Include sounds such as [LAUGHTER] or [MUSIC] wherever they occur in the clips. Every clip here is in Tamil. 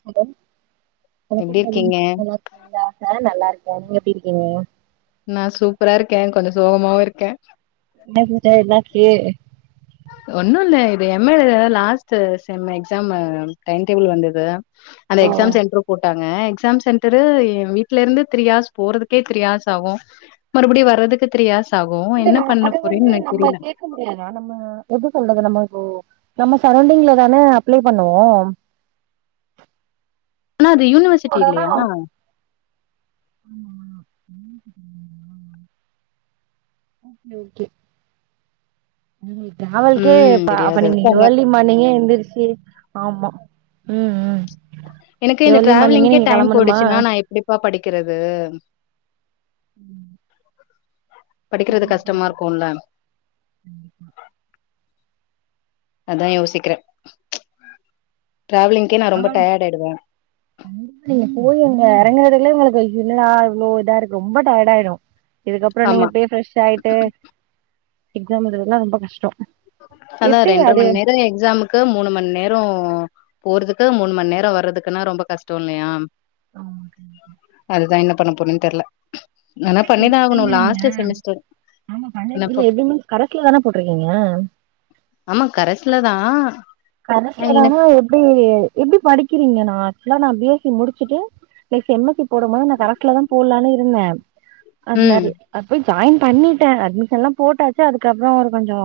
ஹலோ எப்டி வணக்கம் தோழி இருக்கீங்க நல்லாருக்கீங்ளா கம்லபீர்க்கீங்க நா சூப்பரா இருக்கே கொஞ்சோ சோகமாவு இருக்கே மேசேஜுஎனகு ஒன்னு இல்ல இது M A last sem exam time table வந்துது அந்த ஓ எக்ஸாம் சென்டர் போட் ங்க எக்ஸாம் சென்டரு வீட்டல இருந்து த்ரீஹர்ஸ் போறதுக்கே த்ரீஹர்ஸ் ஆகும் மறுபடியும் வர்து அதுக்கு த்ரீ ஆர்ஸ் இல்ல ந அது வந்து நம்ம கேட்க முடியாதா நம்ம எப்ப சொல்றது நம்ம இப்போ நம்ம சரௌண்டிங்ல தான அப்ளை பண்ணுவோம் [INAUDIBLE] ஆனா அது யூனிவர்சிட்டி இல்லையா ஆமா உ ஆமா ஓகே ஓகே ம் ட்ராவல்க்கே ம் ப்ப அப்ப தெரியாது நீங்க இருக்காங்க ஏர்லி மானிங்கே எந்திரிச்சு ஆமா ம் ம் எனக்கு இந்த ஏர்லி மார்னிங்கே டிராவலிங்கே நீங்க டைம் கெளம்பணுமா ஆ போயிடுச்சுன்னா நா எப்டிப்பா படிக்கிறது ம் படிக்கிறது என்ன கஷ்டமா பண்றது இருக்குல்ல கண்டிப்பா அதா யோசிக்கிற ட்ராவலிங்கே நா ரொம்ப டயர்ட் ஆயிடுவே நா எறங்கறதுலயே உங்களுக்கு ஒரு இல்லா இவ்ளோ இதா இருக்கு ரொம்ப டயட் ஆயிடு இதுக்கப்புறோ ஆமா நீங்க போய் ஃப்ரெஷ் ஆயிட்டு எக்ஸாம் எழுதுறதுலா ரொம்ப கஷ்டோ ஆன ரெண்ட்ர மண் நேர எக்ஸாமுக்கு மூணு மண் நேரோ போறதுக்கு மூணு மணி நேர வரதுக்குன்னா ரொம்ப கஷ்டொ இல்லையா ஆ ஓகே ஓகே அதுதா என்ன பண்ண போரன்னு தெரியல இப்ப எப்பிடிங்குரிங்க செமஸ்டர் ஆமா பண்ண என்னப்போ இல்ல எப்பிடி மீன்ஸ் கரஸ்லாதானோ போட்டிருக்கீங்க ஆமா கரஸ்ல தா எனக்கு கரஸ்லதானா எப்பிடி எப்பிடி படிக்கிறீங்க நா ஆக்சுலா நா பி எஸ் சி முடிச்சுட்டு எம் எஸ் சி போடும் போது நா கரஸ்ல தா போடலான்னு இருந்தே அது ம் நரி அது போய் ஜாயின் பண்ணிட்டே அட்மிஷன் எல்லாம் போட்டாச்சு அதுக்கப்புறோ ஒரு கொஞ்சோ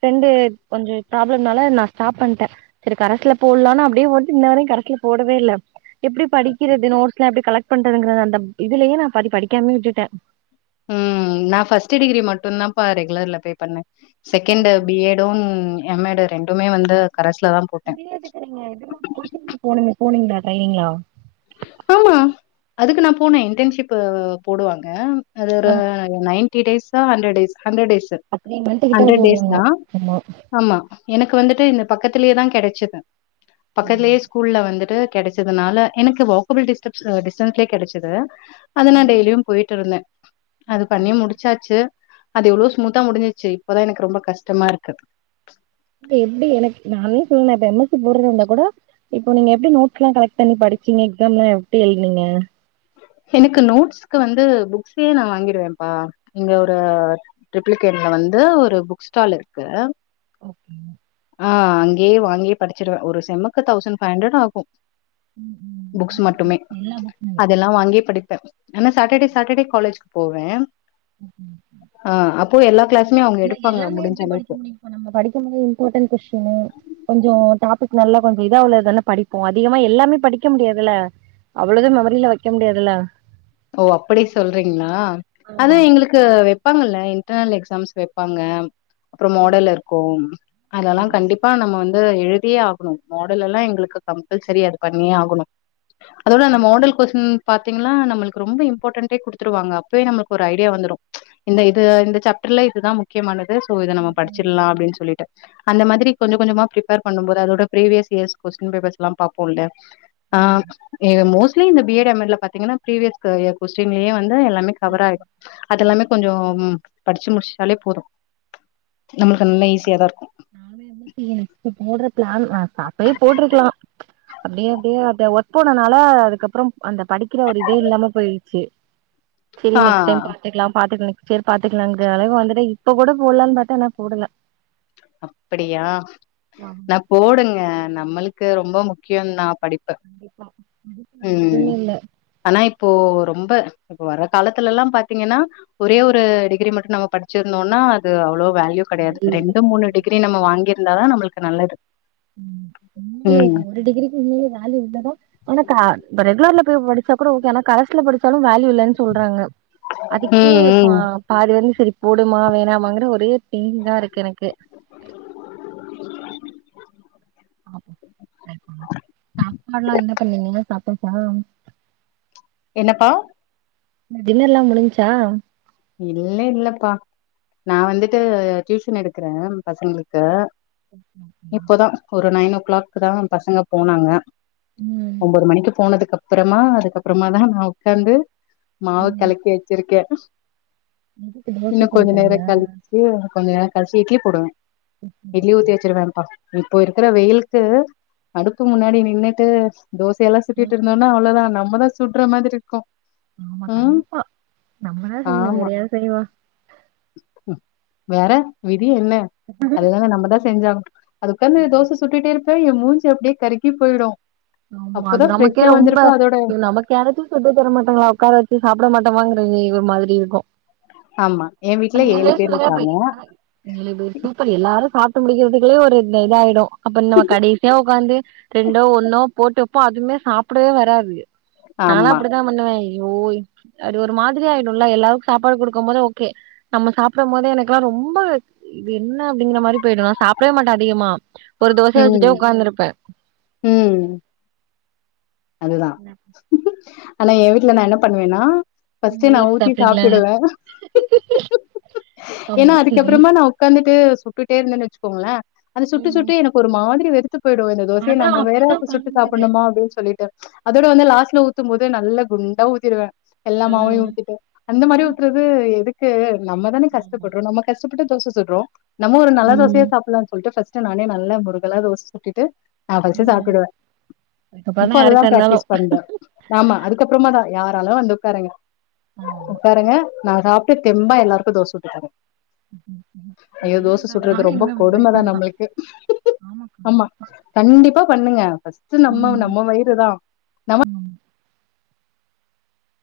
பிரண்டு கொஞ்சு ப்ராப்ளம்னால நா ஸ்டாப் பண்ணிட்டே செரி கரஸ்சுல போடலானா அப்படியே போட்டு இன்ன வரையு கரஸ்சுல போடவே இல்ல எப்பிடி படிக்கிறது நோட்ஸ் எல்லா எப்பிடி கலெக்ட் பண்றதுங்கறது அந்த இதுலயே நா பாதி படிக்காமே விட்டுட்டே உம் நா ஃபஸ்ட் டிகிரி மட்டு தான்ப்பா ரெகுலர்ல போய் பண்ணே செகண்ட் ஓ பி எடும் எம் எடும் ரெண்டுமே வந்து கரஸ்ல தா போட்டே இது எதுக்கு நீங்க இதுல்ல நீங்க கோச்சிங்குள போனிங்கல்ல ட்ரெயின்னிங்கலா ஆமா அதுக்கு நா போனே இன்டன்ஷிப் போடுவாங்க அது ஆ ஒரு நைன்த் ஃபிவ்டி டேஸ்ஸோ hundred days hundred days three month கிட்ட ஹண்ட்ரட் டேஸ் போடுவாங்க தா ஆமா ஆமா எனக்கு வந்துட்டு இந்த பக்கத்துலயே தா கெடைச்சது ஆமா. பக்கத்துலேயே ஸ்கூல்ல வந்துட்டு கெடச்சதுனால எனக்கு வாக்கபிள் டிஸ்டன்ஸ் டிஸ்டன்ஸ்லயே கெடச்சது அது நா ம். டெய்லியு போய்ட்ருந்தே அது பண்ணி முடிச்சாச்சு அது எவ்ளோ ஸ்மூத்தா முடிஞ்சிச்சு இப்பதா எனக்கு ரொம்ப கஷ்டமா இருக்கு ப்ப எப்டி எனக்கு நானே சொன்ன இப்ப எம் எஸ் சி போடறதா இருந்தா கோட இப்ப நீங்க எப்டி நோட்ஸ்லா கலெக்ட் பண்ணி படி ச்சிங்க எக்ஸாம்ல எப்டி எழுதுனிங்க எனக்கு நோட்ஸ்க்கு வந்து புக்ஸே நா வாங்கிடுவேம்ப்பா இங்க ஒரு ட்ரிப்ளிகேண் இங்க வந்து ஒரு புக் ஸ்டால் இருக்கு ஓகே ஆ அங்கேயே வாங்கி படிச்சிருவ ஒரு செம்முக்கு தௌசண்ட் ஃபைவ் ஹண்ட்ரட் ஆகு ம், ம். புக்ஸ் மட் எல்லா புக்குமே நா அங்கயே படிப்ப ஆனா சாட்டர்டே சாட்டர்டே காலேஜ்க்கு போவே ஓகே. ஆ அப்போ எல்லா கிளாஸ் இல்ல எல்லாமே எப்டி படிக்க முடியுங்க்கா நம்ம படிக்கும்போது இம்பார்டன் கொஸ்டினு கொஞ்ச டாபிக் நல்லா கொஞ்ச இதா உள்ளதானே படிப்போ அதிகமா எல்லாமே படிக்க முடியாதுல அவ்ள இத மெமரில வெக்க முடியாதுல ஓ அப்படி சொல்றிங்ளா அது ஆமா எங்ளுக்கு வெப்பாங்கல்ல இன்டர்னல் எக்ஸாம்ஸ் வெப்பாங்க அப்புற மாடல் இருக்கு அதெல்லா ஆமா. கண்டிப்பா நம்ம வந் து எழுதியே ஆகணு மாடல் எல்லா எங்ளுக்கு கம்பல்சரியா அது பண்ணியே ஆகணு அதோட அந்த மாடல் கொஸ்டின் பாத்திங்கனா நம்மளுக் ரொம்ப இம்பார்டன்டே குடுத்துருவாங்க அப்பவே நமக்கு ஒரு ஐடியா வந்துரு இந்த இது இந்த சேப்டர்லா இதுதா முக்யமானது சோ இத நம்ம ம் ம் படிச்சிடலா அப்டினு சொல்லிட் டு அந்த மாதிரி கொஞ்ச கொஞ்சமா ப்ரிப்பேர் பண்ணும் போது அதோட ப்ரீவியஸ் இயர்ஸ் கொஸ்டின் பேப்பர்ஸ் எல்லா பாப்போல்ல ஆ ம் அ மோஸ்ட்லி இந்த பி எட், எம் எட் ல பாத்திங்கனா ப்ரீவியஸ் கு இயர் கொஸ்டின்லயே வந்து எல்லாமே கவர் ஆயிடு அதெல்லாமே கொஞ்சம் படிச்சு முடிச்சிட்டாலே போது நம்மளுக்கு நல்லா ஈஸியா தா இருக்கு நானு என்ன செய்யனு இப்ப போடற ப்ளேன் நா அப்பயே போட்ருக்கலா அப்டி அப்டியே அ ஒர்க் போனனால அதுக்கப்புறம் அந்த படிக்கிற ஒரு இதே இல்லாம போயிடுச்சு [UNINTELLIGIBLE] சரி ஆ நெக்ஸ்ட் டைம் பாத்துக்லா பாத்துட்டு நெக்ஸ்ட் இயர் பாத்துக்லாங்ற அளவுக் வந்துட்ட இப்ப கூட போடலானு பாத்தே ஆனா போடல அப்படியா ஆமா நா போடுங்க நம்மளுக்கு ரொம்ப முக்கியந்தா படிப்பு கண்டிப்பா அதுக்குல்லா ம் எதுவுமே இல்ல ஆனா இப் போ ரொம்ப இப்ப வர்ற காலத்துலல்லா பாத்திங்கன்னா ஒரே ஒரு டிகிரி மட்டு நம்ம படிச்சிருந்தோனா அது அவ்ளோ வேல்யூ கெடையாது ரெண்டு மூணு டிகிரி நம்ம வாங்கிருந்தா தா நம்மளுக்கு நல்லது ம் உண்மயே ம் இப்ப ஒரு டிகிரிக்கு இங்க வேல்யூ இல்லதா ஆனா கா ரெகுலர்ல படிச்சா கூட ஓகே ஆனா கரஸ்ல படிச்சாலு வேல்யூ இல்லன் சொல்றாங்க அதுக்கே ம் இப்ப ம் பாதி வந்து சரி போடுமா வேணாமாங்கிற ஒரே ஆ இருக்கு எனக்கு ஆ சாப்பாடுல்லா என்ன பண்ணிங்க சாப்டாச்சா என்னப்பா என்ன டின்னர்ல்லா முடிஞ்சுச்சா இல்ல இல்லப்பா நா வந்துட்டு டியூஷன் எடுக்கறே பசங்களுக்கு ம் இப்போதா ஒரு நைன் ஓ கிளாக் தா பசங்க போனாங்க ம் ஒம்போது மணிக்கு போனதுக்கப்பறமா அதுக்கப்பறமா தா நா உக்காந்து மாவ ம். கலக்கி வச்சிருக்கே எதுக்கு தோச இன்னு சுட கொஞ்ச நேர போறீங்ளா கழிச்சு கொஞ்ச நேர கழிச்சி இட்லி போடுவே இட்லி ஊத்தி வச்சிருவேம்ப்பா இப்போ இருக்கிற வெயிலுக்கு அடுப்பு முன்னாடி நின்னுட்டு தோசையெல்லா சுட்டிட்டு தோச இருந்தோனா அவ்ளோதா நம்மளு சுடற மாதிரி இருக்கு ஆமா ம் கண்டிப்பா நம்மதா செய்யணு வேற ஆமா யாரு செய்யவா வேற விதி என்ன அதுதானே நம்மதா செஞ்சாக அதுக்காந்து தோசை சுட்டுட்டே இருப்ப ஏ மூஞ்சி அப்டியே கருக்கி போயிடு ஆமா அப்போதா அது நமக்கே ஃப்ரெஷ்ஷா ரொம்ப வந்திருப்ப அதோட இ நமக்கேரத்தையு சுட்டு தர மாட்டாங்களா உக்கார வச்சு சாப்ட மாட் இத வாங்கறது இது மாதிரி இருக்கு ஆமா என் வீட்ல ங்க ஏழு பேர் சொல்லுங்க இருக்காங்க [UNINTELLIGIBLE] சூப்பர் எல்லாரு சாப் முடிக்கிறதுக்குலே ஒரு இதாயிடு அப்ப நம்ம கடைசியா ஒக்காந்து ரெண்டோ ஒன்னோ போட்டு ப்போ அதுவுமே சாப்டவே வராது நாலா ஆமா அப்டித்தா பண்ணுவே ய்யோ அடி ஒரு மாதிரி ஆயிடும்ல எல்லாருக்கு சாப்பாடு குடுக்கு போது ஓகே நம்ம சாப்டும் போது எனக்குல்லா ரொம் ரொம்ப இது என்ன அப்படிங்கிற மாதிரி போயிடு நா சாப்டவே மாட்டே அதிகமா ஒரு தோச வச்சுட்டே ம் ஒக்காந்துருப்பே ம் அதுதா ஆனா ஏ வீட்டுல நா என்ன பண்ணுவேன்னா பஸ்டே நா ஊத்தி சாப்டுவே ஏன்னா ஆமா நம்ம அதுக்கப்புறமா நா உக்காந்துட்டு சுட்டுட்டே இருந்தன்னு வச்சுக்கோங்களே அது சுட்டு ம் சுட்டு எனக்கு ஒரு மாதிரி போயிடு இந்த தோசையை அதா நம் வேற அப்டிதா சுட்டு பண்ணுது சாப்பணுமா அப்பின்னு சொல்லிட்டு அதோட வந்து லாஸ்ட்ல ஊத்தும் போது நல்ல குண்டா ஊத்திருவே ஆ எல்லாமாவையு ஊத்திட்டு அந்த மாரி ஊத்துறது எதுக்கு நம்ம தானே ஆமா கஷ்டப்பறோ நம்ம கஷ்டப்பட்டு தோசை சுர்றோ நம்ம ஒரு நல்ல ம் தோசையா சாப்பிலானு சொல்லிட்டு நானே நல்ல முருகலா தோச சுட்டுட்டு ம் இப்ப பாரு அப்ப அதுதா பிராக்டிஸ் பண்றோ ஆமா அதுக்கப்புறமா தா யாராலு வந்து உக்காருங்க ஆமா பாருங்க நா சாப்ட்டு தெம்பா எல்லாருக்கு தோச சுட்டு தரே ஐயோ தோசை நல்லதுதா சுர்றது நானு ரொம்ப இனிமே அப்டி ட்ரை கொடுமைதா பண்லா நம்மளுக்கு ஆமா கண்டிப்பா பண்ணுங்க பஸ்ட்டு நம்ம ம் நம்ம வயிறு தா நம்ம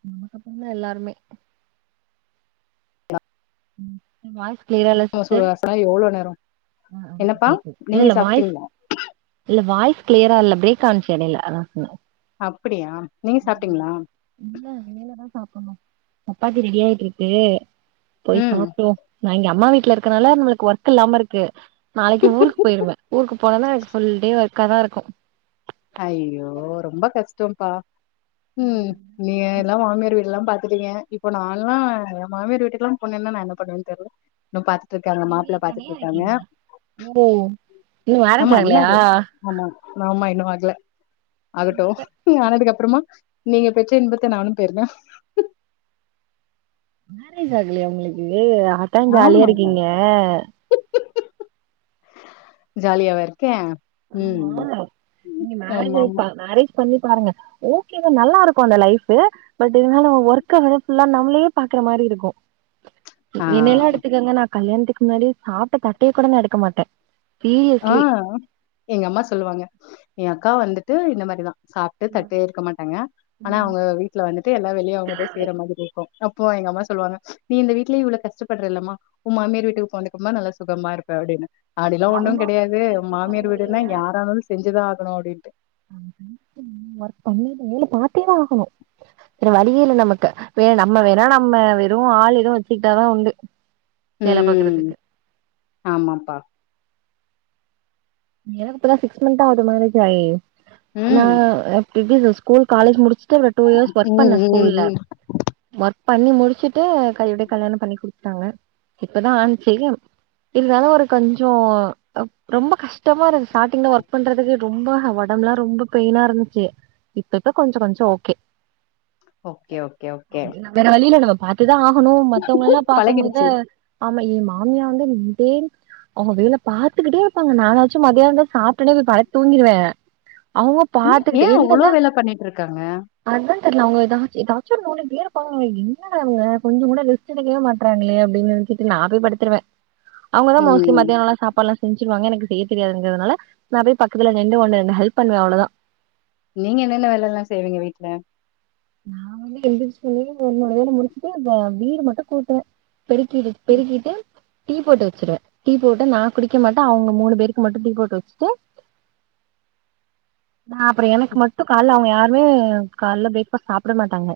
நமக்கு அப்பறந்தா எல்லாருமே ம் ஏ வாய்ஸ் கிளியரா நம்ம சிஸ்டர் எவ்ளோ நேரோ அ ஆ என்னப்பா கேக்கு நீங்க இல்ல வாய்ஸ் சாப்ட்டீங்களா இல்ல வாய்ஸ் கிளியரா இல்ல பிரேக் ஆச்சு எடையில அதா சொன்ன அப்படியா நீங்க ம் சாப்ட்டீங்களா இல்ல வேலதா சாப்பணு சப்பாத்தி ரெடியாய்ட்ருக்கு போய் ம் சாப்டுவோ நா எங்க அம்மா வீட்டுல இருக்கிறனால நம்ம ஒர்க் இல்லாம இருக்கு நாளைக்கு ஊருக்கு போயிருவே ஊருக்கு போனதுமே சொல் ஒறே ஒர்க்காதா இருக்கு ஐயோ ரொம்ப கஷ்டம்ப்பா ம் நீ எல்லா மாமியார் வீ ல்லா பாத்துட்டீங்க இப்போ நால்லா ஏ மாமியார் வீட்டுக்குல்லா போண்ணேன்னா நா என்ன பண்ணுவன்னு தெரியல இன்னு பாத் இருக்காங்க நீங்க மாப்பிள்ள தனியா பாத்துட்ருக்காங்க இருக்கீங்களா ஓ இன்னு நம்ம மேரேஜ் ஆகலையா அண்ணாரு ஆமா நம்மா இன்னு ல்ல ஆகட்டு ஆனதுக்கப் ப்புறமா நீங்க பெற்ற இன்பத்த நானு பெர்னு மேரேஜ் ஆகலயா உங்களுக்கு அத்தா ஜாலியா இருக்கீங்க ஜாலியாவ இருக்கே ஆமா ம் நீ மேரேஜ் ஆயி ப ஆமாமா மேரேஜ் பண்ணி பாருங்க ஓகே நல்லா இருக்குல்ல லைஃப்பு பட் இதனால உ ஓர்க்வேற ஃபுல்லா நம்மளையே பாக் இந்த மாரி இருக்கு ஆ என்னையெல்லா எடுத்துக்கங்க நா கல்யாணத்துக்கு முன்னாடி சாப்ட்ட தட்டையே கூட நா எடுக்க மாட்டே ஆ சீரியஸ்லீ எங்க அம்மா சொல்லுவாங்க எ அக்கா வந்துட்டு இந்த மாதிரிதா சாப்ட்டு தட்டே எடுக்க மாட்டாங்க ஆனா ம் அவங்க வீட்டுல வந்துட்டு எல்லா வேலையு அவங்க தா செய்ற மாதிரி இருக்கு அப்போ எங்க அம்மா சொல்லுவாங்க நீ இந்த வீட்டுலையே இவ்வள கஷ்டப்படுற இல்லம்மா உ மாமியார் வீட்டுக்கு போனதுக்கப்புறமா நல்லா சுகமா இருப்ப அப்டினு அப்டிலா ஒண்ணு ஆமா கெடையாது எங்க இருக்க மாமியார் போறீங்க வீடுனா நீங்க வேற யாரனாலு செஞ்சுதா ஆகணு அப்டின்ட்டு [INAUDIBLE] ஒர்க் பண்ணி வேல பாத்தேதா ஆகணு வேற வழியே இல்ல நமக்கு வேற நம்ம வேணா நம்ம வெறு ஆள் எது வெச்சுக்ட்டாதா உண்டு வேல ம் பாக்குறதுக்கு ஆமாப்பா ஏன்னா இப்ப தா சிக்ஸ் மன்ந்த் ஆகுது மேரேஜ் ஆயி நா ம் [UNINTELLIGIBLE] ஸ்கூல் காலேஜ் முடிச்சுட்டு ஒரு டூ யேஸ் ஒர்க் பண்ண ம் ம் ஸ்கூல்ல ம் ஒர்க் பண்ணி முடிச்சுட்டு கையோட்யே கல்யாணம் பண்ணி குடுத் துடாங்க இப்பதா ஆன் [UNINTELLIGIBLE] இருந்தாலு ஒரு கொஞ்சோ ரொம்ப கஷ் ட்டமா இருக் ஸ்டாடிங்ல ஒர்க் பண்றதுக்கு ரொம்ப அ ஒடம்ப்லா ரொம்ப பெயினா இருந்துச்சு இப்பிப்ப கொஞ்ச கொஞ்சோ ஓகே ஓகே ஓகே ஓகே வேற வழியில நம்ம பாத்துதா ஆகணு மத்தவங்க எல்லா பாக்குமோது பழகிடுச்சு ஆமா எ மாமியா வந்து நின்னுட்டே அவுங்க வேல பாத்துக்கிட்டே இருப்பாங்க நானா மதியானந்த்ல சாப்ட்டுனே போய் படுத் தூங்கிடுவே அவுங்க ஏ பாத்துக்கிட்டே ஏன் அவ்ளோ என்னதா வேல பண்ணிட்ருக்காங்க? அதா தெர்ல அவுங்க எதாச்சி எதாச்சி நோண்டிகிட்டே இருப்பாங்க என்னங்க இவுங்க கொஞ்சங்கூட ரெஸ்ட் எடுக்கவே மாட்றாங்ளே அப்டினு நெ ன்ச்சிட்டு நா போய் படுத்துருவே அவுங்கதா மோஸ்ட்லி ம் மத்தியானோலா சாப்பாட்ல்லா செஞ்சுருவாங்க எனக்கு செய் தெரியாதுங்கிறதுனால நா போய் பக்கத்துல நிண்டு கொண்டு எத்னா ஹெல்ப் பண்ணுவே அவ்ளதா நீங்க என்னென்ன வேல எல்லா செய்வீங்க வீட்ல நா வந்து எந்தச்சோனே என்னோட வேல முடிச்சுட்டு அந்த வீடு மட்டு கூட்டுவே பெருக்கிரு பெருக்கிட்டு டீ போட்டு வெச்சடுவே டீ போட்டு நா குடிக்க மாட்டே அவுங்க மூணு பேருக்கு மட்டு டீ போட்டு வெச்சுட்டு நா அப்புற எனக்கு மட்டு கால்ல அவுங்க யாருமே கால்ல பிரேக் ஃபஸ் சாப்ட மாட்டாங்க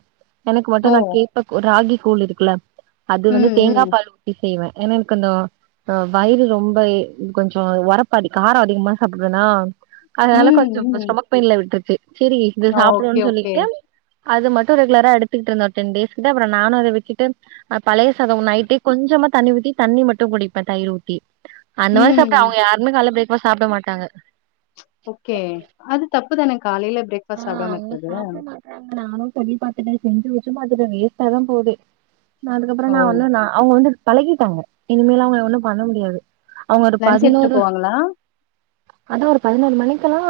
எனக்கு மட்டு ஓ! நா கேப்ப கூ ராகி கூழ் இருக்குல அது வந்து ம், தேங்கா ம். பால் ஊத்தி செய்வே ஏன்னா எனக்கு அந்த அ வயிறு ரொம்ப எ கொஞ்சோ ஒரப்பதி காரோ அதிகமா சாப்பிட்றனா அதனால ம், கொஞ்சோ ப ம். ஸ்டமக் பெயின்ல விட்ருச்சு செரி இது ஓகே, சாப்பிடுவோன் ஓகே. சொல்லிட்டு அது மட்டு ரெகுலரா எடுத்துக்கிட்ருந்தே ஒர் டென் டேஸ் கிட்ட அப்புறோ நானு அத விட்டுட்டு அ பழைய சாதோ நைட்டே கொஞ் சமா தண்ணி ஊத்தி தண்ணி மட்டு குடிப்பே தயிரூத்தி அந்த மாரி ம். சாப்ட்ட அவுங்க யாருமே கால்ல பிரேக்ஃபாஸ் சாப்ட மாட்டாங்க ஓகே அது தப்புதானேங் காலையில ஆ பிரேக்ஃபாஸ்ட் சாப்டாம அவங்க இருக்குர்து சாப்ட மாட்றாங்க நானு சொல்லி பாத்துட்டே செஞ்சு வெச்சு பாத்துட்டே வேஸ்ட்டா தா போது அதுக்கப்புற ஓ! நா வந்து நா அவுங்க வந்து பழகிட்டாங்க இனிமேல் அவுங்க ஒண்ணு பண்ண முடியாது அவுங்க ஒரு லன்ச் எடுத்துட்டு பதினோரு போவாங்களா? அதா ஒரு பதினோர் மணிக்கெல்லா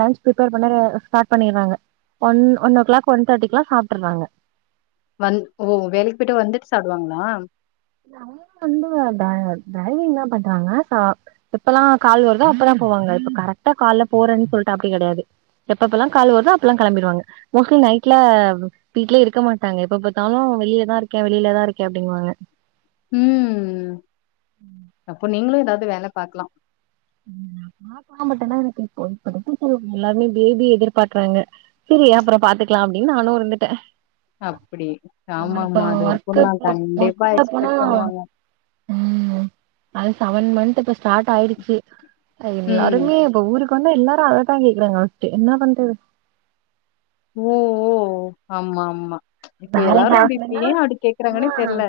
லன்ச் ம் ப்ரிப்பேர் பண்ண ர அ ஸ்டாட் பண்ணிற்றாங்க one one o'clock one தேட்டிக்ல்லா சாப்டுற்றாங்க வந் ஓ வேலைக் போய்ட்டு வந்துட்டு சாப்டுவாங்ளா இல்ல அவுங்களோ வந்து ட ட்ரைவிங்ல்லா பண்றாங்க சோ எப்பல்லா கால் வருதோ அப்பல்லா போவாங் க இப்ப கரெக்டா கால்ல போறேன் சொல்ட்டு அப்டி கெடயாது எப்பப்பல்லா கால் வருதோ அப்பெல்லா கெளம்பிடுவாங்க மோஸ்லி நைட்ல வீட்லே இருக்க மாட்டாங்க எப்ப பாத்தாலு வெளியதா இருக்கே வெளியில தா இருக்க அப்டின்வாங்க ம் ம் அப்போ நீங்களு எதாவ்து வேல பாக்லா ம் நா [INAUDIBLE] பட்டனா எனக்கு இப்போ [INAUDIBLE] எல்லாருமே பேபி எதிர்பாக்றாங்க செரி அப்புற பாத்துக் லா அப்டின் நானு இருந்துட்டே அப்படி. ஆமா இப்ப ஆமாமா. அது ஒர்க்கு இருக்கும்தான். குள்ள ஒர்க்கு கண்டிப்பா குள்ள போனா எக்ஸ்பெக்ட் பண்ணுவாங்க. ம் அது செவன் மந்த் இப்ப ஸ்டாட் ஆயிருச்சி எ ம். எல்லாருமே இப்ப ஊருக் வந்தா எல்லாரு அததா கேக்குறாங்க பஸ்டு என்னா பண்றது ஓ ஓ ஆமா ஆமா இப்ப மேரேஜ் எல்லாரும் அப்டி இப்ப ஆகலனா ஏன் அப்டி ஆ கேக்குறாங்கன்னே தெர்ல.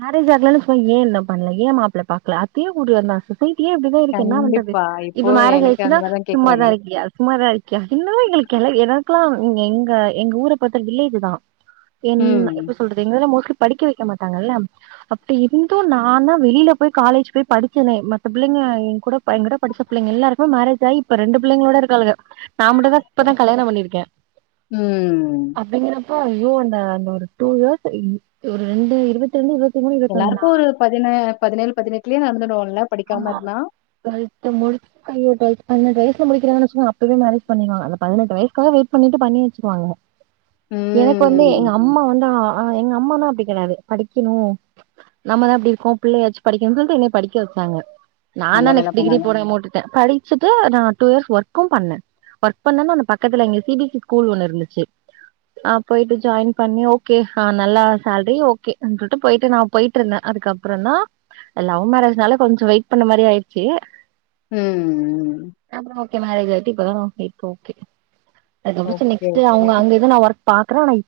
மேரேஜ் ஆகலன்னு சொல் ஏன் பண்ணல ஏன் மாப்ள பாக்கல அதே ஊர்ல இருந்தாங்க வீட்டுலயே அப்டிதா இருக்கு என்னா பண்றது கண்டிப்பா. இப்ப இப்போ மேரேஜ் எனக்கு ஆய்ச்சுன்னா அந்த மாரி தான் சும்மாதா கேக்குறாங்க. இருக்கியா சும்மாதா இருக்கியா இன்னு இவுங்க கெழவி எதா இப்பல்லா நீங்க எங்க எங்க ஊர பாத்தா வில்லேஜு தா என் ம். எப்டி சொல்றது எங்கதுல மோஸ்ட்லி படிக்க வக்க மாட்டாங்கல்ல அப்டி இருந்து நானா வெளில போய் காலேஜ் போய் படுச்சனே மத்த பிள்ளைங்க க ஏன் கூட ப என்கிட்ட படுச்ச பிள்ளங்க எல்லாருக்குமே மேரேஜ் ஆயி இப்ப ரெண்டு பிள்ளைங்களோட இருக்காலுக நான்மட்டு தா இப்பதா கல்யாணம் பண்ணிருக்கே ம். அப்டிங்கறப்போ அய்யோ அந்த அந்த ஒரு டூ இயர்ஸ் ஒரு ரெண்டு இருவத் ரெண்டு இருவத் எல்லாருக்கு ஒரு பதினு பதினேழு பதினெட்டுலயே நடந்துடு ஆமா படிப்பு முடுச்ச [INAUDIBLE] பிளஸ் டூ முடிக்கிறவங்கள சும்மா அப்பயே மேரேஜ் பண்ணிற்வாங்க அந்த பதினெட்டு வயசுக்காக வெய்ட் பண்ணிட்டு பண்ணி வச்சுறுவாங்க எனக்கு வந்து ம். எங்க அம்மா வந்து எங்க அம்மா நா அப்டி கெடையாது படிக்கணு நம்ம தா இப்டி இருக்கோ பிள்ளையாச்சு படிக்கணு சொல்லிட்டு என்ன படிக்க விட்டாங்க நான நல்ல தா வேல நெக்ஸ்ட் டிகிரி பண்ணாங்க. போடாம விட்டுட்டே படுய்ச்சுட்டு நா டூ இயர்ஸ் ஒர்க்கும் பண்ணே ஒர்க் பண்ணனா அந்த பக்கத்துல இங்க C B S C school ஒன்னு இருந்துச்சு ஆ போய்ட்டு ஜாய்ன் பண்ணி ஓகே ஆ நல்லா சேல்ரி ஓகே ம் சொல்லிட்டு போய்ட்டு நா போய்ட்டுருந்தே அதுக்கப்பறோ தா லவ் மேரேஜ்னால கொஞ்சோ வெயிட் பண்ண மாரி ஆய்ச்சு ம் ம் கே மேரேஜ் ஆய்டு இப்பதா [UNINTELLIGIBLE] ஓகே அதுக்கப்பறோ சேர் ஓகே, நெக்ஸ்டு ஓகே. அவுங்க அங்க எது நா ஒர்க் பாக்கறேன் வை